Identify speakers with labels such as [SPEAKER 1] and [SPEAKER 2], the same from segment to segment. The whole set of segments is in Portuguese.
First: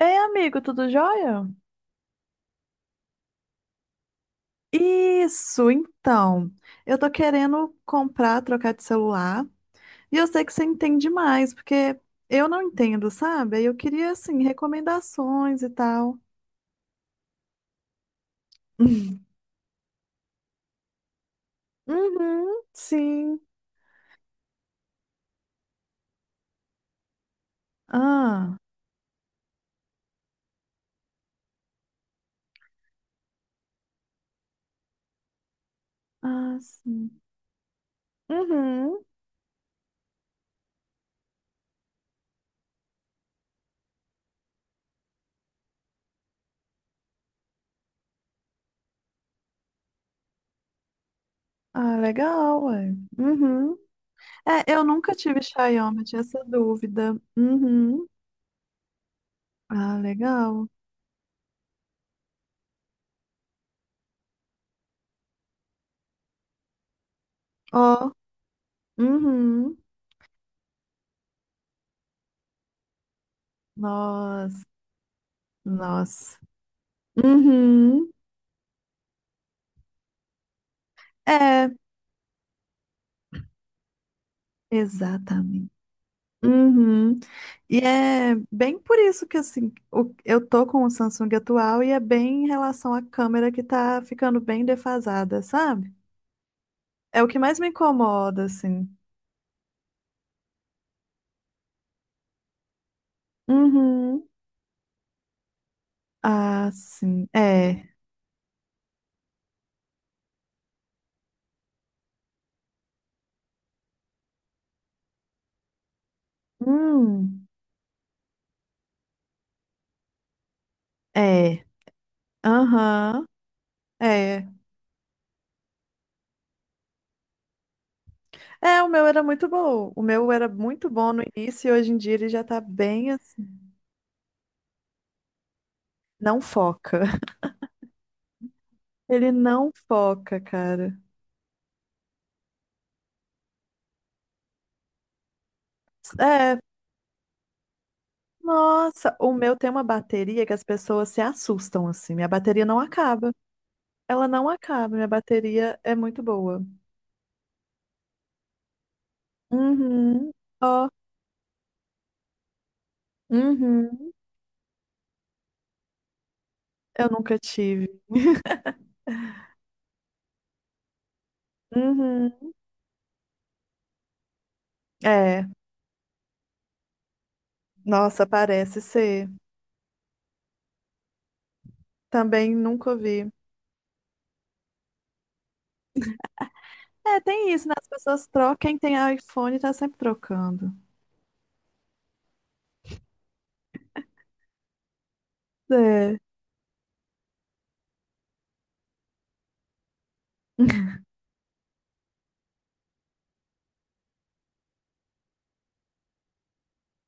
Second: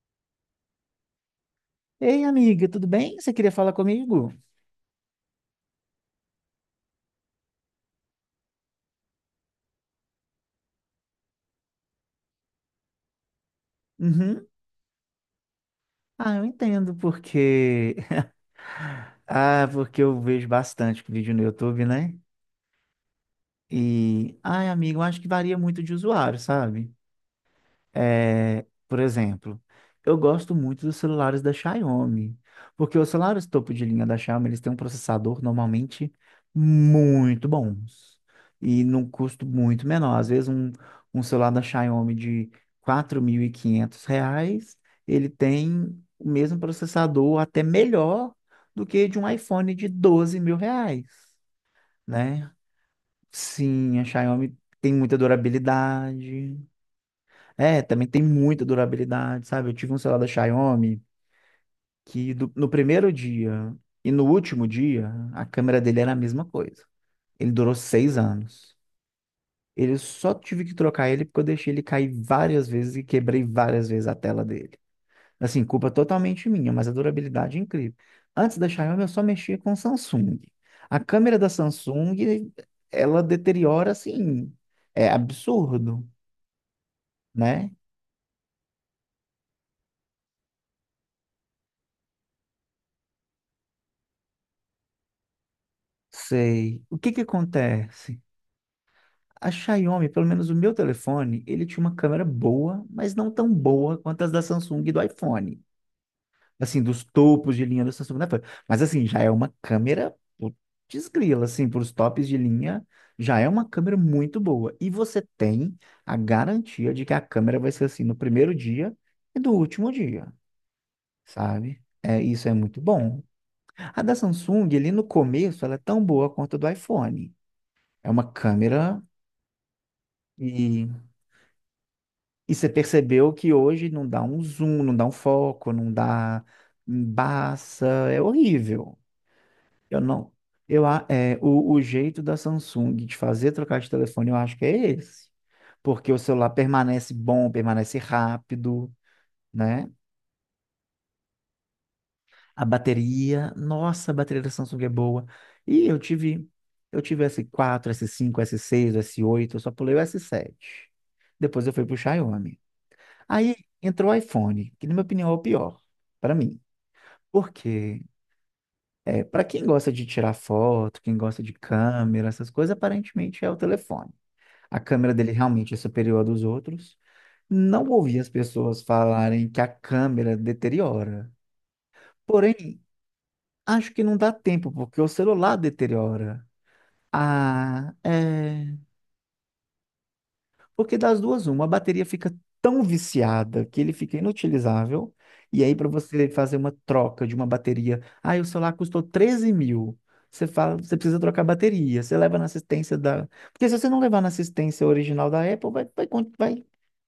[SPEAKER 1] Ei, amigo, tudo jóia?
[SPEAKER 2] Ei, amiga, tudo bem? Você queria falar comigo?
[SPEAKER 1] Isso, então. Eu tô querendo comprar, trocar de celular. E eu sei que você entende mais, porque eu não entendo, sabe? Aí eu queria, assim,
[SPEAKER 2] Uhum.
[SPEAKER 1] recomendações e tal.
[SPEAKER 2] Ah, eu entendo porque. Ah, porque eu vejo bastante vídeo no YouTube, né?
[SPEAKER 1] Uhum, sim.
[SPEAKER 2] Ai, amigo, eu acho que varia muito de usuário, sabe?
[SPEAKER 1] Ah,
[SPEAKER 2] É, por exemplo, eu gosto muito dos celulares da Xiaomi, porque os celulares topo de linha da Xiaomi, eles têm um processador normalmente
[SPEAKER 1] ah, sim.
[SPEAKER 2] muito bons e
[SPEAKER 1] Uhum.
[SPEAKER 2] num custo muito menor. Às vezes um celular da Xiaomi de R$ 4.500, ele tem o mesmo processador, até melhor do que de um iPhone de R$ 12 mil,
[SPEAKER 1] Ah,
[SPEAKER 2] né?
[SPEAKER 1] legal, ué. Uhum.
[SPEAKER 2] Sim, a Xiaomi
[SPEAKER 1] É, eu
[SPEAKER 2] tem
[SPEAKER 1] nunca
[SPEAKER 2] muita
[SPEAKER 1] tive Xiaomi, tinha essa
[SPEAKER 2] durabilidade,
[SPEAKER 1] dúvida.
[SPEAKER 2] é, também
[SPEAKER 1] Uhum.
[SPEAKER 2] tem muita durabilidade, sabe? Eu tive um
[SPEAKER 1] Ah,
[SPEAKER 2] celular da
[SPEAKER 1] legal.
[SPEAKER 2] Xiaomi no primeiro dia e no último dia, a câmera dele era a mesma coisa. Ele durou
[SPEAKER 1] Ó,
[SPEAKER 2] 6 anos.
[SPEAKER 1] uhum.
[SPEAKER 2] Ele só tive que trocar ele porque eu deixei ele cair várias vezes e quebrei várias vezes a tela
[SPEAKER 1] Nossa,
[SPEAKER 2] dele. Assim, culpa
[SPEAKER 1] nossa.
[SPEAKER 2] totalmente minha, mas a durabilidade é incrível.
[SPEAKER 1] Uhum.
[SPEAKER 2] Antes da Xiaomi, eu só mexia com Samsung. A câmera da
[SPEAKER 1] É,
[SPEAKER 2] Samsung, ela deteriora assim, é
[SPEAKER 1] exatamente.
[SPEAKER 2] absurdo,
[SPEAKER 1] Uhum.
[SPEAKER 2] né?
[SPEAKER 1] E é bem por isso que assim, eu tô com o Samsung atual e é bem em relação à câmera que tá ficando bem defasada, sabe?
[SPEAKER 2] Sei. O que que
[SPEAKER 1] É o que mais me
[SPEAKER 2] acontece?
[SPEAKER 1] incomoda, assim.
[SPEAKER 2] A Xiaomi, pelo menos o meu telefone, ele tinha uma câmera boa, mas não tão boa quanto
[SPEAKER 1] Uhum.
[SPEAKER 2] as da Samsung e do iPhone.
[SPEAKER 1] Ah,
[SPEAKER 2] Assim, dos
[SPEAKER 1] sim.
[SPEAKER 2] topos de linha
[SPEAKER 1] É.
[SPEAKER 2] da Samsung, né? Mas assim, já é uma câmera putz grila, assim, para os tops de linha, já é uma câmera muito boa. E você tem a garantia de que a
[SPEAKER 1] Hum.
[SPEAKER 2] câmera vai ser assim no primeiro dia e do último dia,
[SPEAKER 1] É.
[SPEAKER 2] sabe? É, isso é muito bom.
[SPEAKER 1] Aham.
[SPEAKER 2] A da
[SPEAKER 1] É.
[SPEAKER 2] Samsung, ali no começo, ela é tão boa quanto a do iPhone. É uma
[SPEAKER 1] É, o
[SPEAKER 2] câmera.
[SPEAKER 1] meu era muito bom. O meu era
[SPEAKER 2] e
[SPEAKER 1] muito bom no início e hoje em dia ele já
[SPEAKER 2] E
[SPEAKER 1] tá
[SPEAKER 2] você
[SPEAKER 1] bem
[SPEAKER 2] percebeu
[SPEAKER 1] assim.
[SPEAKER 2] que hoje não dá um zoom, não dá um foco, não
[SPEAKER 1] Não
[SPEAKER 2] dá
[SPEAKER 1] foca.
[SPEAKER 2] embaça, é horrível.
[SPEAKER 1] Ele não
[SPEAKER 2] Eu não.
[SPEAKER 1] foca,
[SPEAKER 2] eu
[SPEAKER 1] cara.
[SPEAKER 2] a- é, o, o jeito da Samsung de fazer trocar de telefone, eu acho que é esse, porque o celular
[SPEAKER 1] É,
[SPEAKER 2] permanece bom, permanece rápido,
[SPEAKER 1] nossa, o meu tem uma
[SPEAKER 2] né?
[SPEAKER 1] bateria que as pessoas se assustam assim. Minha
[SPEAKER 2] A
[SPEAKER 1] bateria não acaba.
[SPEAKER 2] bateria, nossa, a
[SPEAKER 1] Ela
[SPEAKER 2] bateria
[SPEAKER 1] não
[SPEAKER 2] da Samsung é
[SPEAKER 1] acaba, minha
[SPEAKER 2] boa.
[SPEAKER 1] bateria
[SPEAKER 2] E
[SPEAKER 1] é
[SPEAKER 2] eu
[SPEAKER 1] muito
[SPEAKER 2] tive,
[SPEAKER 1] boa.
[SPEAKER 2] eu tive S4, S5, S6, S8, eu só pulei o
[SPEAKER 1] Uhum. Ó,
[SPEAKER 2] S7. Depois eu fui pro Xiaomi. Aí entrou
[SPEAKER 1] uhum.
[SPEAKER 2] o iPhone, que na minha opinião é o pior, para mim.
[SPEAKER 1] Eu nunca tive.
[SPEAKER 2] Porque é, para quem gosta de tirar foto, quem gosta de câmera, essas
[SPEAKER 1] Uhum.
[SPEAKER 2] coisas, aparentemente é o telefone. A câmera dele
[SPEAKER 1] É,
[SPEAKER 2] realmente é superior à dos outros. Não ouvi
[SPEAKER 1] nossa,
[SPEAKER 2] as
[SPEAKER 1] parece
[SPEAKER 2] pessoas
[SPEAKER 1] ser.
[SPEAKER 2] falarem que a câmera deteriora.
[SPEAKER 1] Também
[SPEAKER 2] Porém,
[SPEAKER 1] nunca vi.
[SPEAKER 2] acho que não dá tempo, porque o celular deteriora.
[SPEAKER 1] É, tem isso, né? As
[SPEAKER 2] Ah,
[SPEAKER 1] pessoas trocam,
[SPEAKER 2] é.
[SPEAKER 1] quem tem iPhone tá sempre trocando.
[SPEAKER 2] Porque das duas, uma, a bateria fica tão viciada que ele fica inutilizável. E aí, para
[SPEAKER 1] É,
[SPEAKER 2] você fazer uma troca de uma bateria, ah, o celular custou 13 mil. Você fala, você precisa trocar a bateria. Você leva na assistência da. Porque se você não levar na assistência original da Apple, vai,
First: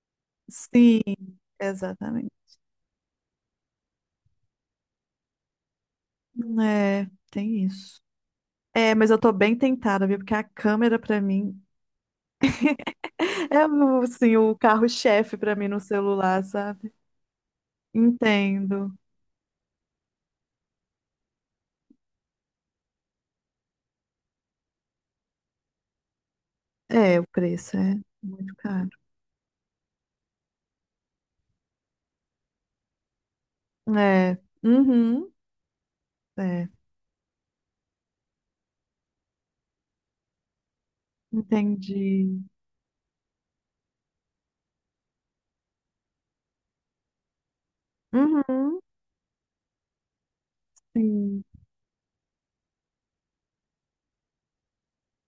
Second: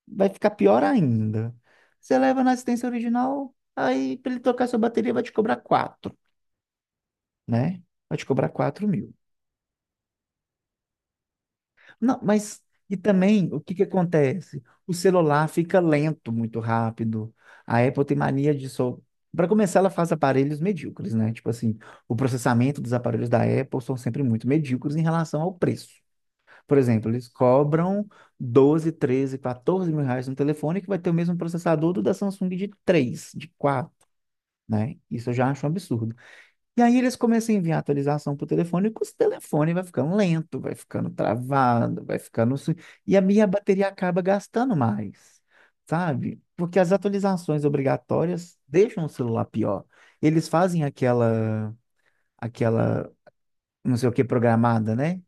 [SPEAKER 2] vai ficar pior
[SPEAKER 1] sim,
[SPEAKER 2] ainda. Você
[SPEAKER 1] exatamente.
[SPEAKER 2] leva na assistência original, aí para ele trocar sua bateria, vai te cobrar quatro,
[SPEAKER 1] É, tem
[SPEAKER 2] né?
[SPEAKER 1] isso.
[SPEAKER 2] Vai te cobrar 4
[SPEAKER 1] É, mas
[SPEAKER 2] mil.
[SPEAKER 1] eu tô bem tentada, viu? Porque a câmera pra mim…
[SPEAKER 2] Não, mas e também o
[SPEAKER 1] É
[SPEAKER 2] que que
[SPEAKER 1] assim, o
[SPEAKER 2] acontece? O
[SPEAKER 1] carro-chefe
[SPEAKER 2] celular
[SPEAKER 1] pra mim
[SPEAKER 2] fica
[SPEAKER 1] no
[SPEAKER 2] lento
[SPEAKER 1] celular,
[SPEAKER 2] muito
[SPEAKER 1] sabe?
[SPEAKER 2] rápido. A Apple tem mania de
[SPEAKER 1] Entendo.
[SPEAKER 2] só. Para começar, ela faz aparelhos medíocres, né? Tipo assim, o processamento dos aparelhos da Apple são sempre muito medíocres em relação ao preço. Por exemplo,
[SPEAKER 1] É, o
[SPEAKER 2] eles
[SPEAKER 1] preço é
[SPEAKER 2] cobram
[SPEAKER 1] muito caro.
[SPEAKER 2] 12, 13, 14 mil reais no telefone que vai ter o mesmo processador do da Samsung de 3, de 4,
[SPEAKER 1] É.
[SPEAKER 2] né? Isso
[SPEAKER 1] Uhum.
[SPEAKER 2] eu já acho um absurdo.
[SPEAKER 1] É.
[SPEAKER 2] E aí eles começam a enviar atualização para o telefone, e com o telefone vai ficando lento, vai ficando travado, vai
[SPEAKER 1] Entendi.
[SPEAKER 2] ficando. E a minha bateria acaba gastando mais, sabe? Porque as atualizações obrigatórias
[SPEAKER 1] Uhum.
[SPEAKER 2] deixam o celular pior. Eles fazem
[SPEAKER 1] Sim.
[SPEAKER 2] aquela, não sei o que, programada, né?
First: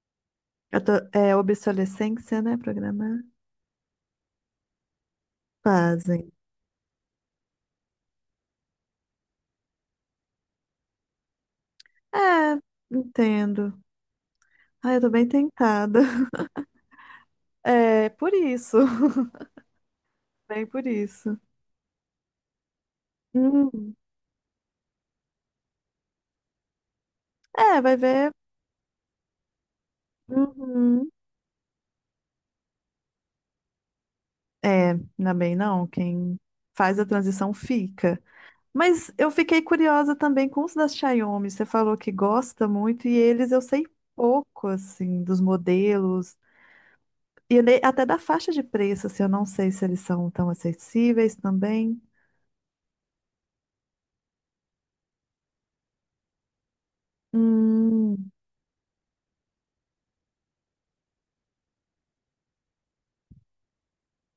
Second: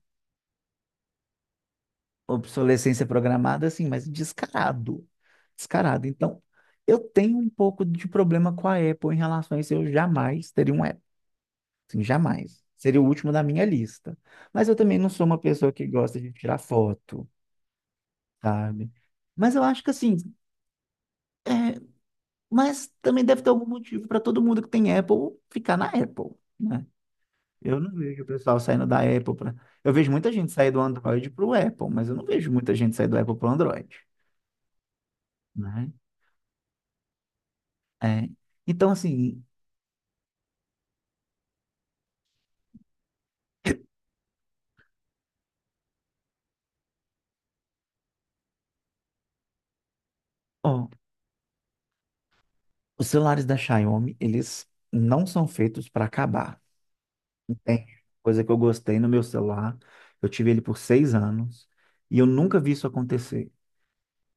[SPEAKER 1] Eu tô… é obsolescência, né?
[SPEAKER 2] Obsolescência
[SPEAKER 1] Programar.
[SPEAKER 2] programada, assim, mas descarado. Descarado.
[SPEAKER 1] Fazem.
[SPEAKER 2] Então, eu tenho um pouco de problema com a Apple em relação a isso. Eu jamais teria um. Assim,
[SPEAKER 1] É,
[SPEAKER 2] jamais. Seria o último da minha
[SPEAKER 1] entendo.
[SPEAKER 2] lista. Mas eu
[SPEAKER 1] Ah,
[SPEAKER 2] também
[SPEAKER 1] eu
[SPEAKER 2] não
[SPEAKER 1] tô
[SPEAKER 2] sou
[SPEAKER 1] bem
[SPEAKER 2] uma pessoa que
[SPEAKER 1] tentada.
[SPEAKER 2] gosta de tirar foto,
[SPEAKER 1] É, por isso.
[SPEAKER 2] sabe? Mas eu acho que assim,
[SPEAKER 1] Bem por isso.
[SPEAKER 2] é, mas também deve ter algum
[SPEAKER 1] Uhum.
[SPEAKER 2] motivo para todo mundo que tem Apple ficar na Apple, né? Eu
[SPEAKER 1] É,
[SPEAKER 2] não
[SPEAKER 1] vai
[SPEAKER 2] vejo o
[SPEAKER 1] ver.
[SPEAKER 2] pessoal saindo da Apple para. Eu vejo muita gente sair do
[SPEAKER 1] Uhum.
[SPEAKER 2] Android para o Apple, mas eu não vejo muita gente sair do Apple para o Android,
[SPEAKER 1] É, ainda bem não.
[SPEAKER 2] né?
[SPEAKER 1] Quem faz a transição fica.
[SPEAKER 2] É. Então
[SPEAKER 1] Mas eu
[SPEAKER 2] assim,
[SPEAKER 1] fiquei curiosa também com os da Xiaomi. Você falou que gosta muito e eles eu sei pouco assim dos modelos e até da faixa de preço, assim, eu não sei se eles são tão
[SPEAKER 2] ó,
[SPEAKER 1] acessíveis também.
[SPEAKER 2] os celulares da Xiaomi, eles não são feitos para acabar. Não. Tem
[SPEAKER 1] Hum,
[SPEAKER 2] coisa que eu gostei no meu celular. Eu tive ele por 6 anos e eu nunca vi isso acontecer.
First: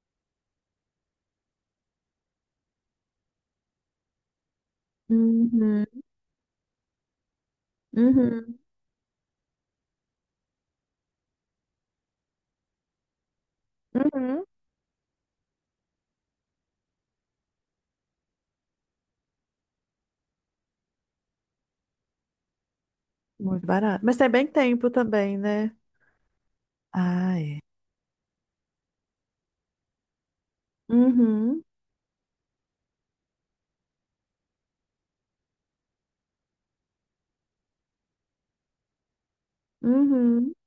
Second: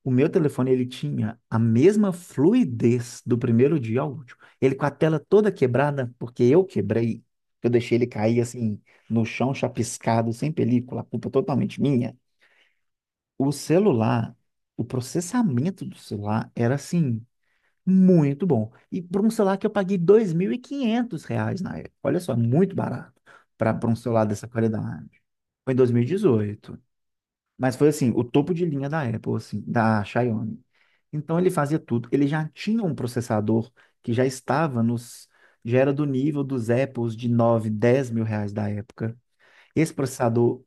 [SPEAKER 2] O meu telefone, ele tinha a mesma fluidez do primeiro dia ao último. Ele com a tela toda
[SPEAKER 1] uhum,
[SPEAKER 2] quebrada, porque eu quebrei. Eu deixei ele cair
[SPEAKER 1] uhum,
[SPEAKER 2] assim no chão, chapiscado, sem película, a culpa totalmente minha. O celular,
[SPEAKER 1] uhum.
[SPEAKER 2] o processamento do celular era assim muito bom. E por um celular que eu paguei R$ 2.500 na época. Olha só, muito barato
[SPEAKER 1] Muito
[SPEAKER 2] para um
[SPEAKER 1] barato. Mas
[SPEAKER 2] celular
[SPEAKER 1] tem bem
[SPEAKER 2] dessa
[SPEAKER 1] tempo
[SPEAKER 2] qualidade.
[SPEAKER 1] também,
[SPEAKER 2] Foi
[SPEAKER 1] né?
[SPEAKER 2] em 2018.
[SPEAKER 1] Ah, é.
[SPEAKER 2] Mas foi assim, o topo de linha da Apple, assim, da Xiaomi. Então ele
[SPEAKER 1] Uhum,
[SPEAKER 2] fazia tudo. Ele já tinha um processador que já estava nos. Já era do nível dos Apples de 9 10 mil reais da época. Esse
[SPEAKER 1] uhum.
[SPEAKER 2] processador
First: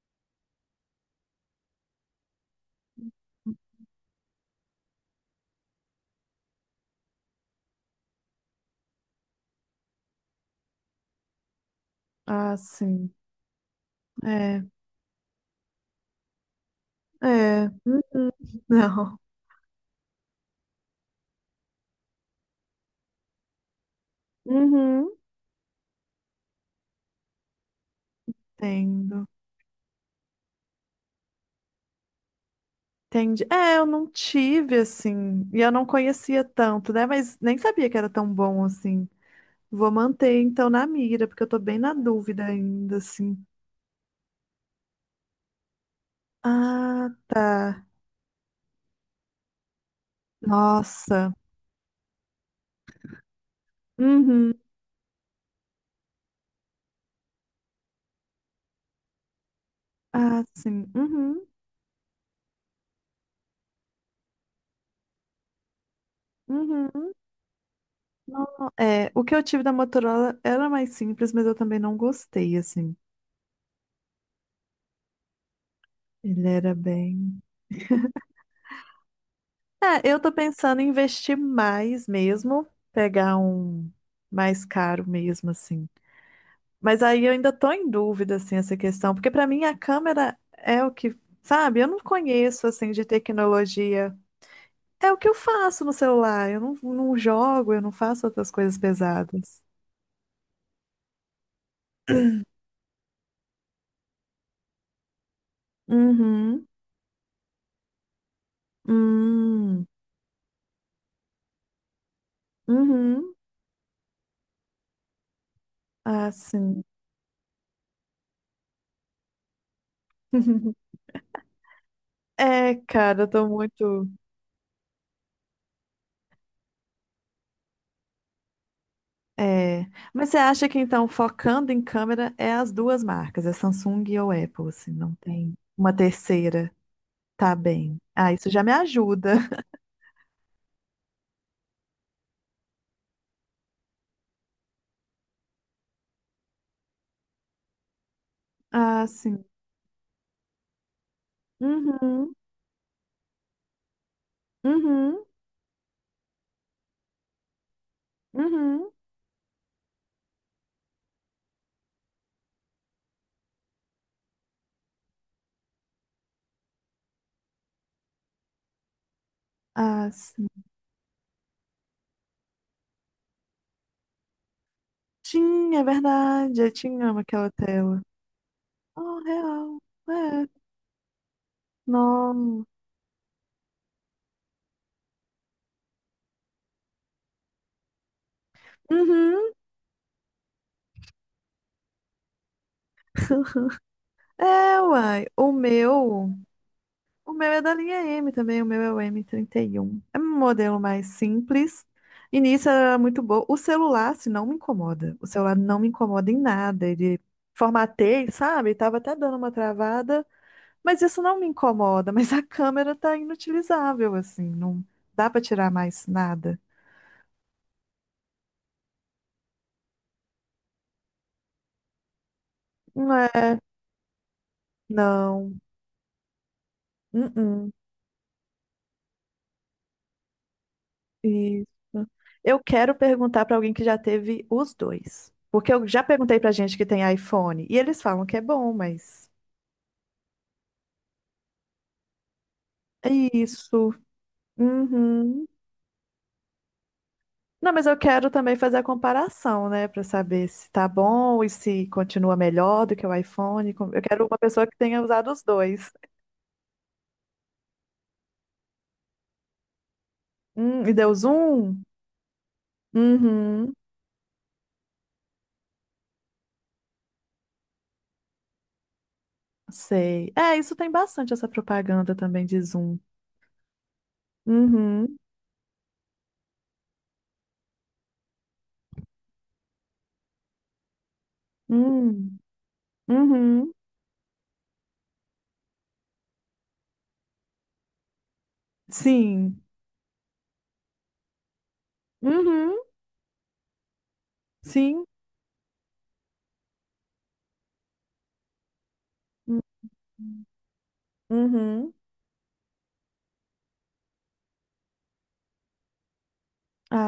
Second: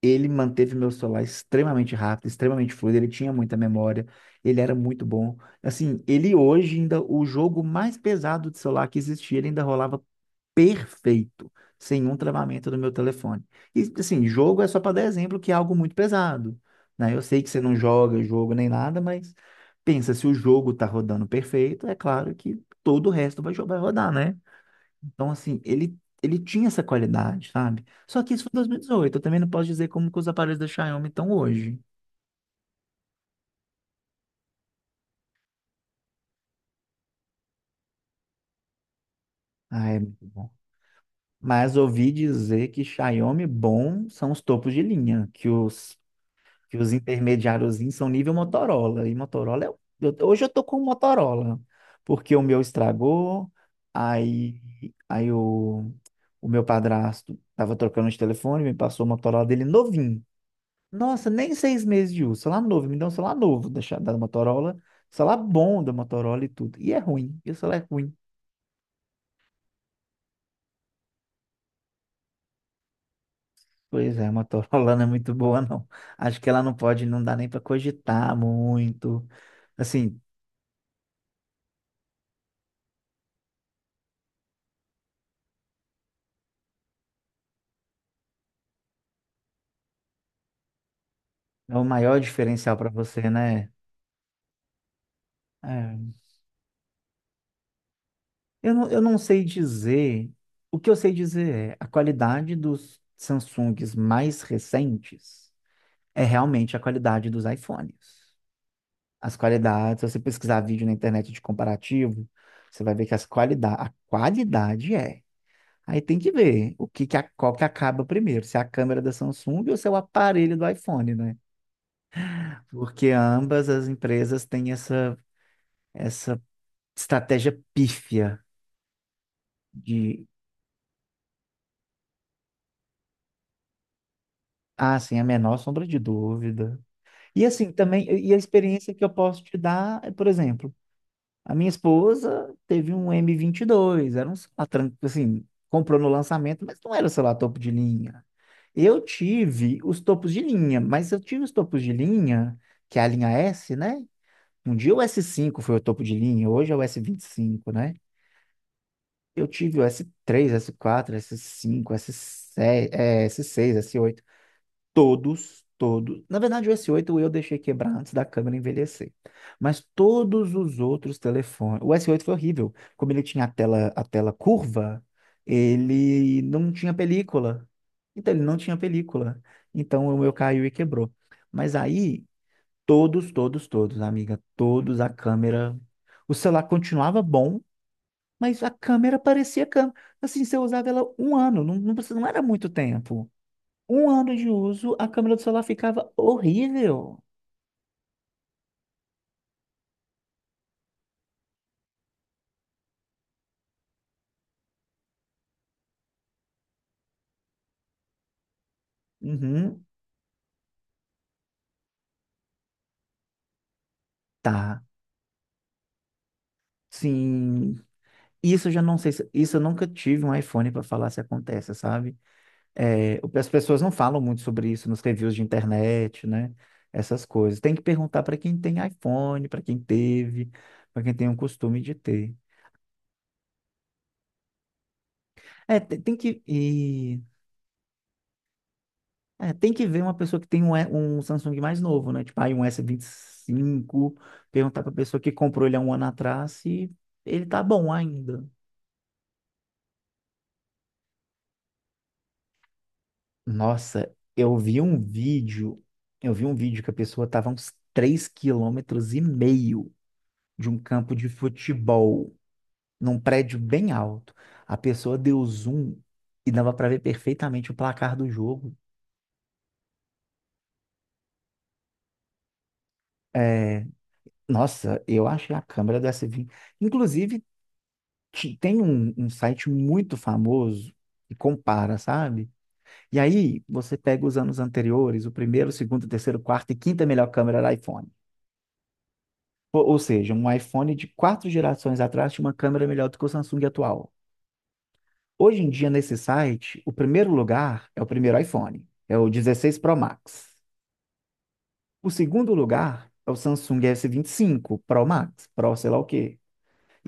[SPEAKER 2] ele manteve meu celular extremamente rápido, extremamente fluido, ele tinha muita memória, ele era muito bom. Assim, ele hoje ainda, o jogo mais pesado de celular que existia, ele ainda rolava perfeito, sem um
[SPEAKER 1] Ah,
[SPEAKER 2] travamento no meu
[SPEAKER 1] sim.
[SPEAKER 2] telefone. E assim, jogo
[SPEAKER 1] É,
[SPEAKER 2] é só para dar exemplo que é algo muito pesado, né? Eu sei que você
[SPEAKER 1] é.
[SPEAKER 2] não joga
[SPEAKER 1] Uhum.
[SPEAKER 2] jogo nem nada,
[SPEAKER 1] Não.
[SPEAKER 2] mas pensa, se o jogo tá rodando perfeito, é claro que todo o resto vai rodar, né?
[SPEAKER 1] Uhum.
[SPEAKER 2] Então, assim, ele tinha essa qualidade, sabe? Só que isso foi em 2018. Eu
[SPEAKER 1] Entendo.
[SPEAKER 2] também não posso dizer como que os aparelhos da Xiaomi estão hoje.
[SPEAKER 1] Entendi. É, eu não tive assim, e eu não conhecia tanto, né? Mas nem sabia que era tão bom assim. Vou
[SPEAKER 2] Ah, é muito
[SPEAKER 1] manter
[SPEAKER 2] bom.
[SPEAKER 1] então na mira, porque eu tô
[SPEAKER 2] Mas
[SPEAKER 1] bem na
[SPEAKER 2] ouvi
[SPEAKER 1] dúvida
[SPEAKER 2] dizer que
[SPEAKER 1] ainda, assim.
[SPEAKER 2] Xiaomi bom são os topos de linha, que os,
[SPEAKER 1] Ah, tá.
[SPEAKER 2] intermediáriozinhos são nível Motorola. E Motorola é. Hoje eu tô com o
[SPEAKER 1] Nossa.
[SPEAKER 2] Motorola, porque o meu estragou,
[SPEAKER 1] Uhum.
[SPEAKER 2] aí, aí o meu padrasto tava trocando de telefone, me passou o Motorola dele novinho.
[SPEAKER 1] Ah, sim.
[SPEAKER 2] Nossa,
[SPEAKER 1] Uhum.
[SPEAKER 2] nem 6 meses de uso. Celular novo. Me deu um celular novo da Motorola. Celular bom da Motorola e tudo. E é
[SPEAKER 1] Uhum.
[SPEAKER 2] ruim. E o celular é ruim.
[SPEAKER 1] Não, não. É, o que eu tive da Motorola era mais simples, mas eu também não gostei, assim.
[SPEAKER 2] Pois é, a Motorola não é muito boa, não. Acho que
[SPEAKER 1] Ele
[SPEAKER 2] ela não
[SPEAKER 1] era
[SPEAKER 2] pode, não dá
[SPEAKER 1] bem.
[SPEAKER 2] nem para cogitar muito.
[SPEAKER 1] É, eu
[SPEAKER 2] Assim,
[SPEAKER 1] tô pensando em investir mais mesmo, pegar um mais caro mesmo, assim. Mas aí eu ainda tô em dúvida, assim, essa questão, porque pra mim a câmera é o que,
[SPEAKER 2] é
[SPEAKER 1] sabe,
[SPEAKER 2] o
[SPEAKER 1] eu não
[SPEAKER 2] maior
[SPEAKER 1] conheço,
[SPEAKER 2] diferencial para
[SPEAKER 1] assim, de
[SPEAKER 2] você, né?
[SPEAKER 1] tecnologia. É o que eu faço no
[SPEAKER 2] É.
[SPEAKER 1] celular, eu não, não jogo, eu não faço outras
[SPEAKER 2] Eu
[SPEAKER 1] coisas
[SPEAKER 2] não, eu não sei
[SPEAKER 1] pesadas.
[SPEAKER 2] dizer. O que eu sei dizer é a qualidade dos Samsungs mais recentes é
[SPEAKER 1] Uhum,
[SPEAKER 2] realmente a qualidade dos iPhones. As
[SPEAKER 1] hum,
[SPEAKER 2] qualidades, se você pesquisar vídeo na internet de comparativo, você vai ver que as
[SPEAKER 1] uhum,
[SPEAKER 2] qualidade, a qualidade é. Aí tem que
[SPEAKER 1] ah,
[SPEAKER 2] ver
[SPEAKER 1] sim.
[SPEAKER 2] o que que a, qual que acaba primeiro, se é a câmera da Samsung ou se é o aparelho do iPhone, né?
[SPEAKER 1] É,
[SPEAKER 2] Porque
[SPEAKER 1] cara, eu tô
[SPEAKER 2] ambas as
[SPEAKER 1] muito.
[SPEAKER 2] empresas têm essa estratégia pífia
[SPEAKER 1] É.
[SPEAKER 2] de,
[SPEAKER 1] Mas você acha que então, focando em câmera, é as duas marcas, é Samsung ou Apple, assim,
[SPEAKER 2] ah,
[SPEAKER 1] não
[SPEAKER 2] sem a
[SPEAKER 1] tem
[SPEAKER 2] menor sombra
[SPEAKER 1] uma
[SPEAKER 2] de
[SPEAKER 1] terceira?
[SPEAKER 2] dúvida. E
[SPEAKER 1] Tá
[SPEAKER 2] assim,
[SPEAKER 1] bem.
[SPEAKER 2] também,
[SPEAKER 1] Ah,
[SPEAKER 2] e a
[SPEAKER 1] isso já me
[SPEAKER 2] experiência que eu
[SPEAKER 1] ajuda.
[SPEAKER 2] posso te dar, é, por exemplo, a minha esposa teve um M22, era um celular, assim, comprou no lançamento, mas não era celular topo de linha. Eu
[SPEAKER 1] Ah, sim.
[SPEAKER 2] tive os topos de linha, mas eu tive os topos de
[SPEAKER 1] Uhum,
[SPEAKER 2] linha, que é a linha S, né? Um dia o s
[SPEAKER 1] uhum,
[SPEAKER 2] cinco foi o topo de linha, hoje é o S25, né?
[SPEAKER 1] uhum.
[SPEAKER 2] Eu tive o S3, S4, S5, S6, s seis, S8. Todos, todos. Na verdade, o S8 eu deixei quebrar antes da câmera envelhecer. Mas
[SPEAKER 1] Ah, sim.
[SPEAKER 2] todos os outros telefones. O S8 foi horrível. Como ele tinha a tela curva,
[SPEAKER 1] Tinha, é
[SPEAKER 2] ele
[SPEAKER 1] verdade.
[SPEAKER 2] não
[SPEAKER 1] Eu
[SPEAKER 2] tinha
[SPEAKER 1] tinha amo aquela
[SPEAKER 2] película.
[SPEAKER 1] tela.
[SPEAKER 2] Então, ele não tinha
[SPEAKER 1] Oh,
[SPEAKER 2] película.
[SPEAKER 1] real.
[SPEAKER 2] Então, o meu
[SPEAKER 1] É.
[SPEAKER 2] caiu e quebrou. Mas aí,
[SPEAKER 1] Não.
[SPEAKER 2] todos, todos, todos, amiga, todos a câmera. O celular continuava bom, mas a câmera
[SPEAKER 1] Uhum.
[SPEAKER 2] parecia câmera. Assim, se eu usava ela um ano, não, não, não era muito tempo. Um ano de
[SPEAKER 1] É,
[SPEAKER 2] uso, a
[SPEAKER 1] uai.
[SPEAKER 2] câmera do
[SPEAKER 1] O
[SPEAKER 2] celular ficava
[SPEAKER 1] meu.
[SPEAKER 2] horrível.
[SPEAKER 1] O meu é da linha M também. O meu é o M31. É um modelo mais simples. E nisso era muito bom. O celular, se não me incomoda. O celular não me incomoda em nada. Ele formatei, sabe? Tava até dando uma
[SPEAKER 2] Uhum.
[SPEAKER 1] travada. Mas isso não me incomoda, mas a câmera tá inutilizável, assim, não
[SPEAKER 2] Tá.
[SPEAKER 1] dá para tirar mais nada.
[SPEAKER 2] Sim. Isso eu já não sei se, isso eu nunca tive um iPhone para falar se acontece, sabe?
[SPEAKER 1] Não
[SPEAKER 2] É, as
[SPEAKER 1] é,
[SPEAKER 2] pessoas não falam muito sobre isso nos reviews de
[SPEAKER 1] não.
[SPEAKER 2] internet, né? Essas coisas.
[SPEAKER 1] Uh-uh.
[SPEAKER 2] Tem que perguntar para quem tem iPhone, para quem teve, para quem tem o
[SPEAKER 1] Isso.
[SPEAKER 2] costume de ter.
[SPEAKER 1] Eu quero perguntar para alguém que já teve os dois. Porque
[SPEAKER 2] É,
[SPEAKER 1] eu
[SPEAKER 2] te-
[SPEAKER 1] já
[SPEAKER 2] tem,
[SPEAKER 1] perguntei
[SPEAKER 2] que
[SPEAKER 1] para gente que tem
[SPEAKER 2] e
[SPEAKER 1] iPhone e eles falam que é bom, mas
[SPEAKER 2] É, tem que ver uma pessoa que tem um Samsung mais novo, né? Tipo, aí um
[SPEAKER 1] é isso.
[SPEAKER 2] S25, perguntar pra pessoa que
[SPEAKER 1] Uhum.
[SPEAKER 2] comprou ele há um ano atrás se ele tá
[SPEAKER 1] Não, mas
[SPEAKER 2] bom
[SPEAKER 1] eu quero
[SPEAKER 2] ainda.
[SPEAKER 1] também fazer a comparação, né, para saber se tá bom e se continua melhor do que o iPhone. Eu
[SPEAKER 2] Nossa,
[SPEAKER 1] quero uma
[SPEAKER 2] eu
[SPEAKER 1] pessoa que
[SPEAKER 2] vi um
[SPEAKER 1] tenha usado os
[SPEAKER 2] vídeo,
[SPEAKER 1] dois.
[SPEAKER 2] eu vi um vídeo que a pessoa tava a uns 3,5 km de um
[SPEAKER 1] E
[SPEAKER 2] campo
[SPEAKER 1] deu
[SPEAKER 2] de
[SPEAKER 1] zoom?
[SPEAKER 2] futebol, num prédio
[SPEAKER 1] Uhum.
[SPEAKER 2] bem alto. A pessoa deu zoom e dava pra ver perfeitamente o placar do jogo.
[SPEAKER 1] Sei. É, isso tem bastante essa propaganda também de Zoom.
[SPEAKER 2] É, nossa,
[SPEAKER 1] Uhum.
[SPEAKER 2] eu achei a câmera do S20. Inclusive, tem um site muito famoso que compara,
[SPEAKER 1] Hum.
[SPEAKER 2] sabe? E aí
[SPEAKER 1] Uhum.
[SPEAKER 2] você pega os anos anteriores, o primeiro, o segundo, o terceiro, o quarto e quinta melhor câmera do iPhone.
[SPEAKER 1] Sim.
[SPEAKER 2] Ou seja, um iPhone de quatro gerações atrás tinha uma
[SPEAKER 1] Uhum.
[SPEAKER 2] câmera melhor do que o Samsung atual.
[SPEAKER 1] Sim.
[SPEAKER 2] Hoje em dia, nesse site, o primeiro lugar é o primeiro iPhone, é o 16 Pro Max.
[SPEAKER 1] Uhum.
[SPEAKER 2] O segundo lugar é o Samsung S25 Pro Max, Pro sei lá o quê.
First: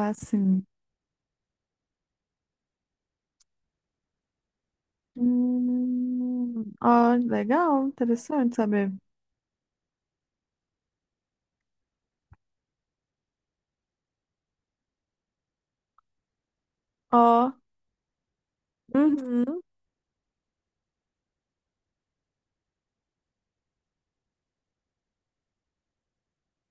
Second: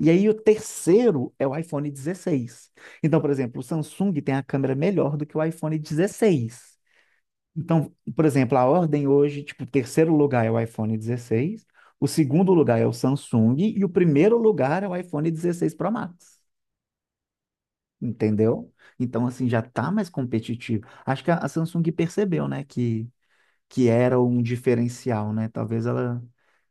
[SPEAKER 2] E aí o
[SPEAKER 1] sim.
[SPEAKER 2] terceiro é o iPhone 16. Então, por exemplo, o Samsung tem a câmera melhor do que o iPhone
[SPEAKER 1] Hum.
[SPEAKER 2] 16.
[SPEAKER 1] Ó, legal,
[SPEAKER 2] Então, por
[SPEAKER 1] interessante
[SPEAKER 2] exemplo, a
[SPEAKER 1] saber.
[SPEAKER 2] ordem hoje, tipo, o terceiro lugar é o iPhone 16, o segundo lugar é o Samsung e o primeiro lugar é o iPhone 16 Pro Max.
[SPEAKER 1] Ó,
[SPEAKER 2] Entendeu? Então, assim, já
[SPEAKER 1] uhum.
[SPEAKER 2] tá mais competitivo. Acho que a Samsung percebeu, né, que era um diferencial, né? Talvez ela,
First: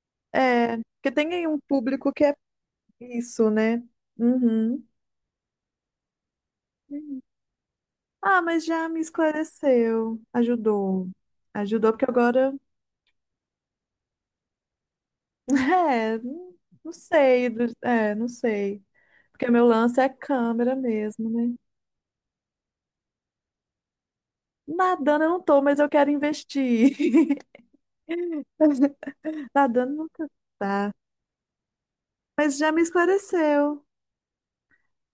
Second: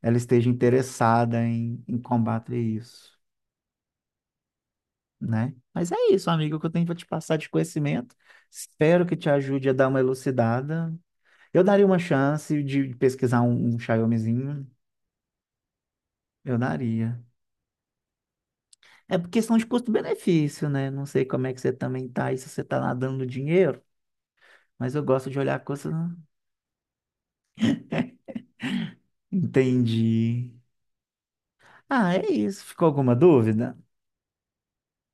[SPEAKER 2] ela esteja
[SPEAKER 1] É, porque tem
[SPEAKER 2] interessada
[SPEAKER 1] aí um
[SPEAKER 2] em
[SPEAKER 1] público que é
[SPEAKER 2] combater isso,
[SPEAKER 1] isso, né? Uhum.
[SPEAKER 2] né? Mas é isso, amigo, o que eu tenho para te
[SPEAKER 1] Uhum.
[SPEAKER 2] passar de conhecimento.
[SPEAKER 1] Ah, mas já me
[SPEAKER 2] Espero que te ajude a dar uma
[SPEAKER 1] esclareceu,
[SPEAKER 2] elucidada.
[SPEAKER 1] ajudou.
[SPEAKER 2] Eu daria
[SPEAKER 1] Ajudou
[SPEAKER 2] uma
[SPEAKER 1] porque agora,
[SPEAKER 2] chance de pesquisar um Xiaomizinho.
[SPEAKER 1] é, não
[SPEAKER 2] Eu
[SPEAKER 1] não
[SPEAKER 2] daria.
[SPEAKER 1] sei, é, não sei.
[SPEAKER 2] É por
[SPEAKER 1] Porque
[SPEAKER 2] questão de
[SPEAKER 1] meu lance é
[SPEAKER 2] custo-benefício,
[SPEAKER 1] câmera
[SPEAKER 2] né? Não sei
[SPEAKER 1] mesmo,
[SPEAKER 2] como é
[SPEAKER 1] né?
[SPEAKER 2] que você também tá aí, se você tá nadando no dinheiro, mas eu
[SPEAKER 1] Nadando eu
[SPEAKER 2] gosto de
[SPEAKER 1] não
[SPEAKER 2] olhar a
[SPEAKER 1] tô, mas eu
[SPEAKER 2] coisa.
[SPEAKER 1] quero investir. Nadando nunca
[SPEAKER 2] Entendi.
[SPEAKER 1] tá.
[SPEAKER 2] Ah, é
[SPEAKER 1] Mas
[SPEAKER 2] isso.
[SPEAKER 1] já me
[SPEAKER 2] Ficou alguma dúvida?
[SPEAKER 1] esclareceu.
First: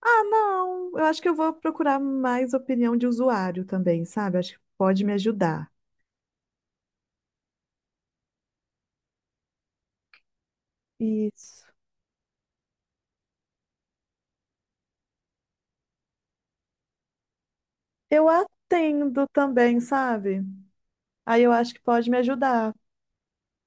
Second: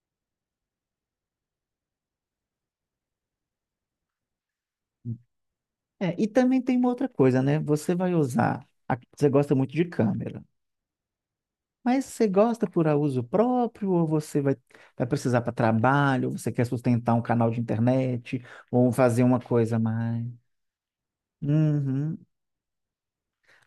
[SPEAKER 1] Ah, não. Eu acho que eu vou procurar mais opinião de usuário também, sabe? Acho que pode me ajudar.
[SPEAKER 2] É, e também tem uma outra coisa, né? Você vai usar. Você gosta muito de câmera.
[SPEAKER 1] Isso.
[SPEAKER 2] Mas você gosta por uso próprio, ou você vai precisar para trabalho, ou você quer sustentar um canal de
[SPEAKER 1] Eu
[SPEAKER 2] internet, ou fazer
[SPEAKER 1] atendo
[SPEAKER 2] uma coisa a
[SPEAKER 1] também,
[SPEAKER 2] mais?
[SPEAKER 1] sabe? Aí eu acho que pode me
[SPEAKER 2] Uhum.
[SPEAKER 1] ajudar.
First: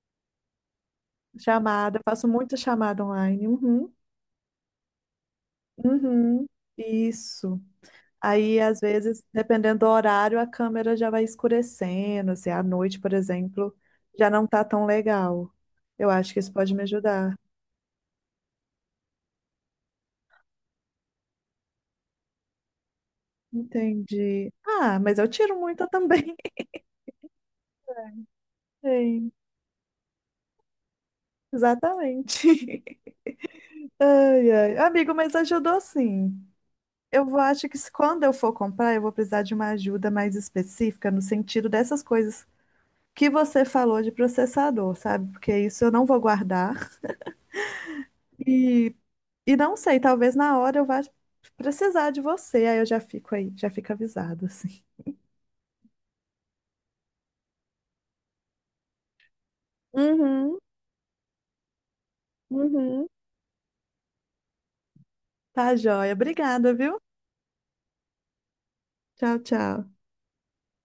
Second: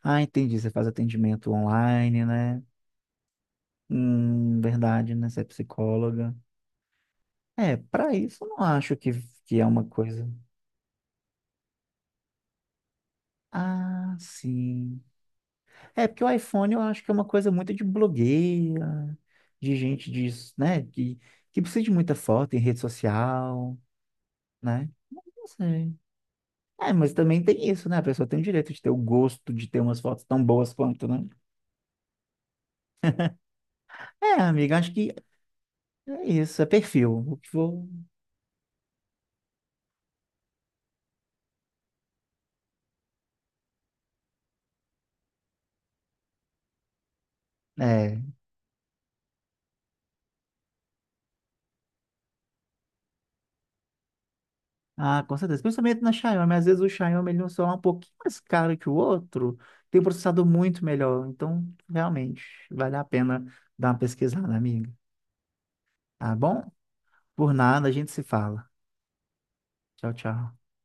[SPEAKER 2] Ah, entendi. Você faz atendimento
[SPEAKER 1] Chamada, eu
[SPEAKER 2] online,
[SPEAKER 1] faço muita
[SPEAKER 2] né?
[SPEAKER 1] chamada online. Uhum.
[SPEAKER 2] Verdade, né? Você é psicóloga.
[SPEAKER 1] Uhum. Isso.
[SPEAKER 2] É, para isso eu
[SPEAKER 1] Aí,
[SPEAKER 2] não
[SPEAKER 1] às
[SPEAKER 2] acho que,
[SPEAKER 1] vezes,
[SPEAKER 2] é
[SPEAKER 1] dependendo
[SPEAKER 2] uma
[SPEAKER 1] do
[SPEAKER 2] coisa.
[SPEAKER 1] horário, a câmera já vai escurecendo. Se é à noite, por exemplo,
[SPEAKER 2] Ah,
[SPEAKER 1] já não tá tão
[SPEAKER 2] sim.
[SPEAKER 1] legal.
[SPEAKER 2] É,
[SPEAKER 1] Eu
[SPEAKER 2] porque o
[SPEAKER 1] acho que isso
[SPEAKER 2] iPhone
[SPEAKER 1] pode
[SPEAKER 2] eu
[SPEAKER 1] me
[SPEAKER 2] acho que é uma
[SPEAKER 1] ajudar.
[SPEAKER 2] coisa muito de blogueira, de gente disso, né? Que precisa de muita foto em rede social,
[SPEAKER 1] Entendi.
[SPEAKER 2] né?
[SPEAKER 1] Ah, mas eu
[SPEAKER 2] Não
[SPEAKER 1] tiro muita
[SPEAKER 2] sei.
[SPEAKER 1] também.
[SPEAKER 2] É, mas também tem isso, né? A pessoa tem o direito de ter o
[SPEAKER 1] Sim,
[SPEAKER 2] gosto de ter umas fotos tão boas quanto, né?
[SPEAKER 1] exatamente.
[SPEAKER 2] É,
[SPEAKER 1] Ai,
[SPEAKER 2] amiga,
[SPEAKER 1] ai.
[SPEAKER 2] acho que
[SPEAKER 1] Amigo, mas ajudou
[SPEAKER 2] é
[SPEAKER 1] sim.
[SPEAKER 2] isso, é perfil.
[SPEAKER 1] Eu
[SPEAKER 2] O
[SPEAKER 1] vou,
[SPEAKER 2] que
[SPEAKER 1] acho que
[SPEAKER 2] for.
[SPEAKER 1] quando eu for comprar, eu vou precisar de uma ajuda mais específica no sentido dessas coisas que você falou de processador, sabe? Porque isso eu não vou guardar.
[SPEAKER 2] É.
[SPEAKER 1] E não sei, talvez na hora eu vá precisar de você, aí eu já fico aí, já fico avisado, assim.
[SPEAKER 2] Ah, com certeza. Principalmente na Xiaomi. Às vezes o Xiaomi ele é um celular um pouquinho mais caro que o outro, tem um processador
[SPEAKER 1] Uhum,
[SPEAKER 2] muito melhor. Então, realmente, vale a
[SPEAKER 1] uhum.
[SPEAKER 2] pena dar uma pesquisada, amiga.
[SPEAKER 1] Tá, joia.
[SPEAKER 2] Tá bom?
[SPEAKER 1] Obrigada, viu?
[SPEAKER 2] Por nada, a gente se fala.
[SPEAKER 1] Tchau, tchau.
[SPEAKER 2] Tchau, tchau.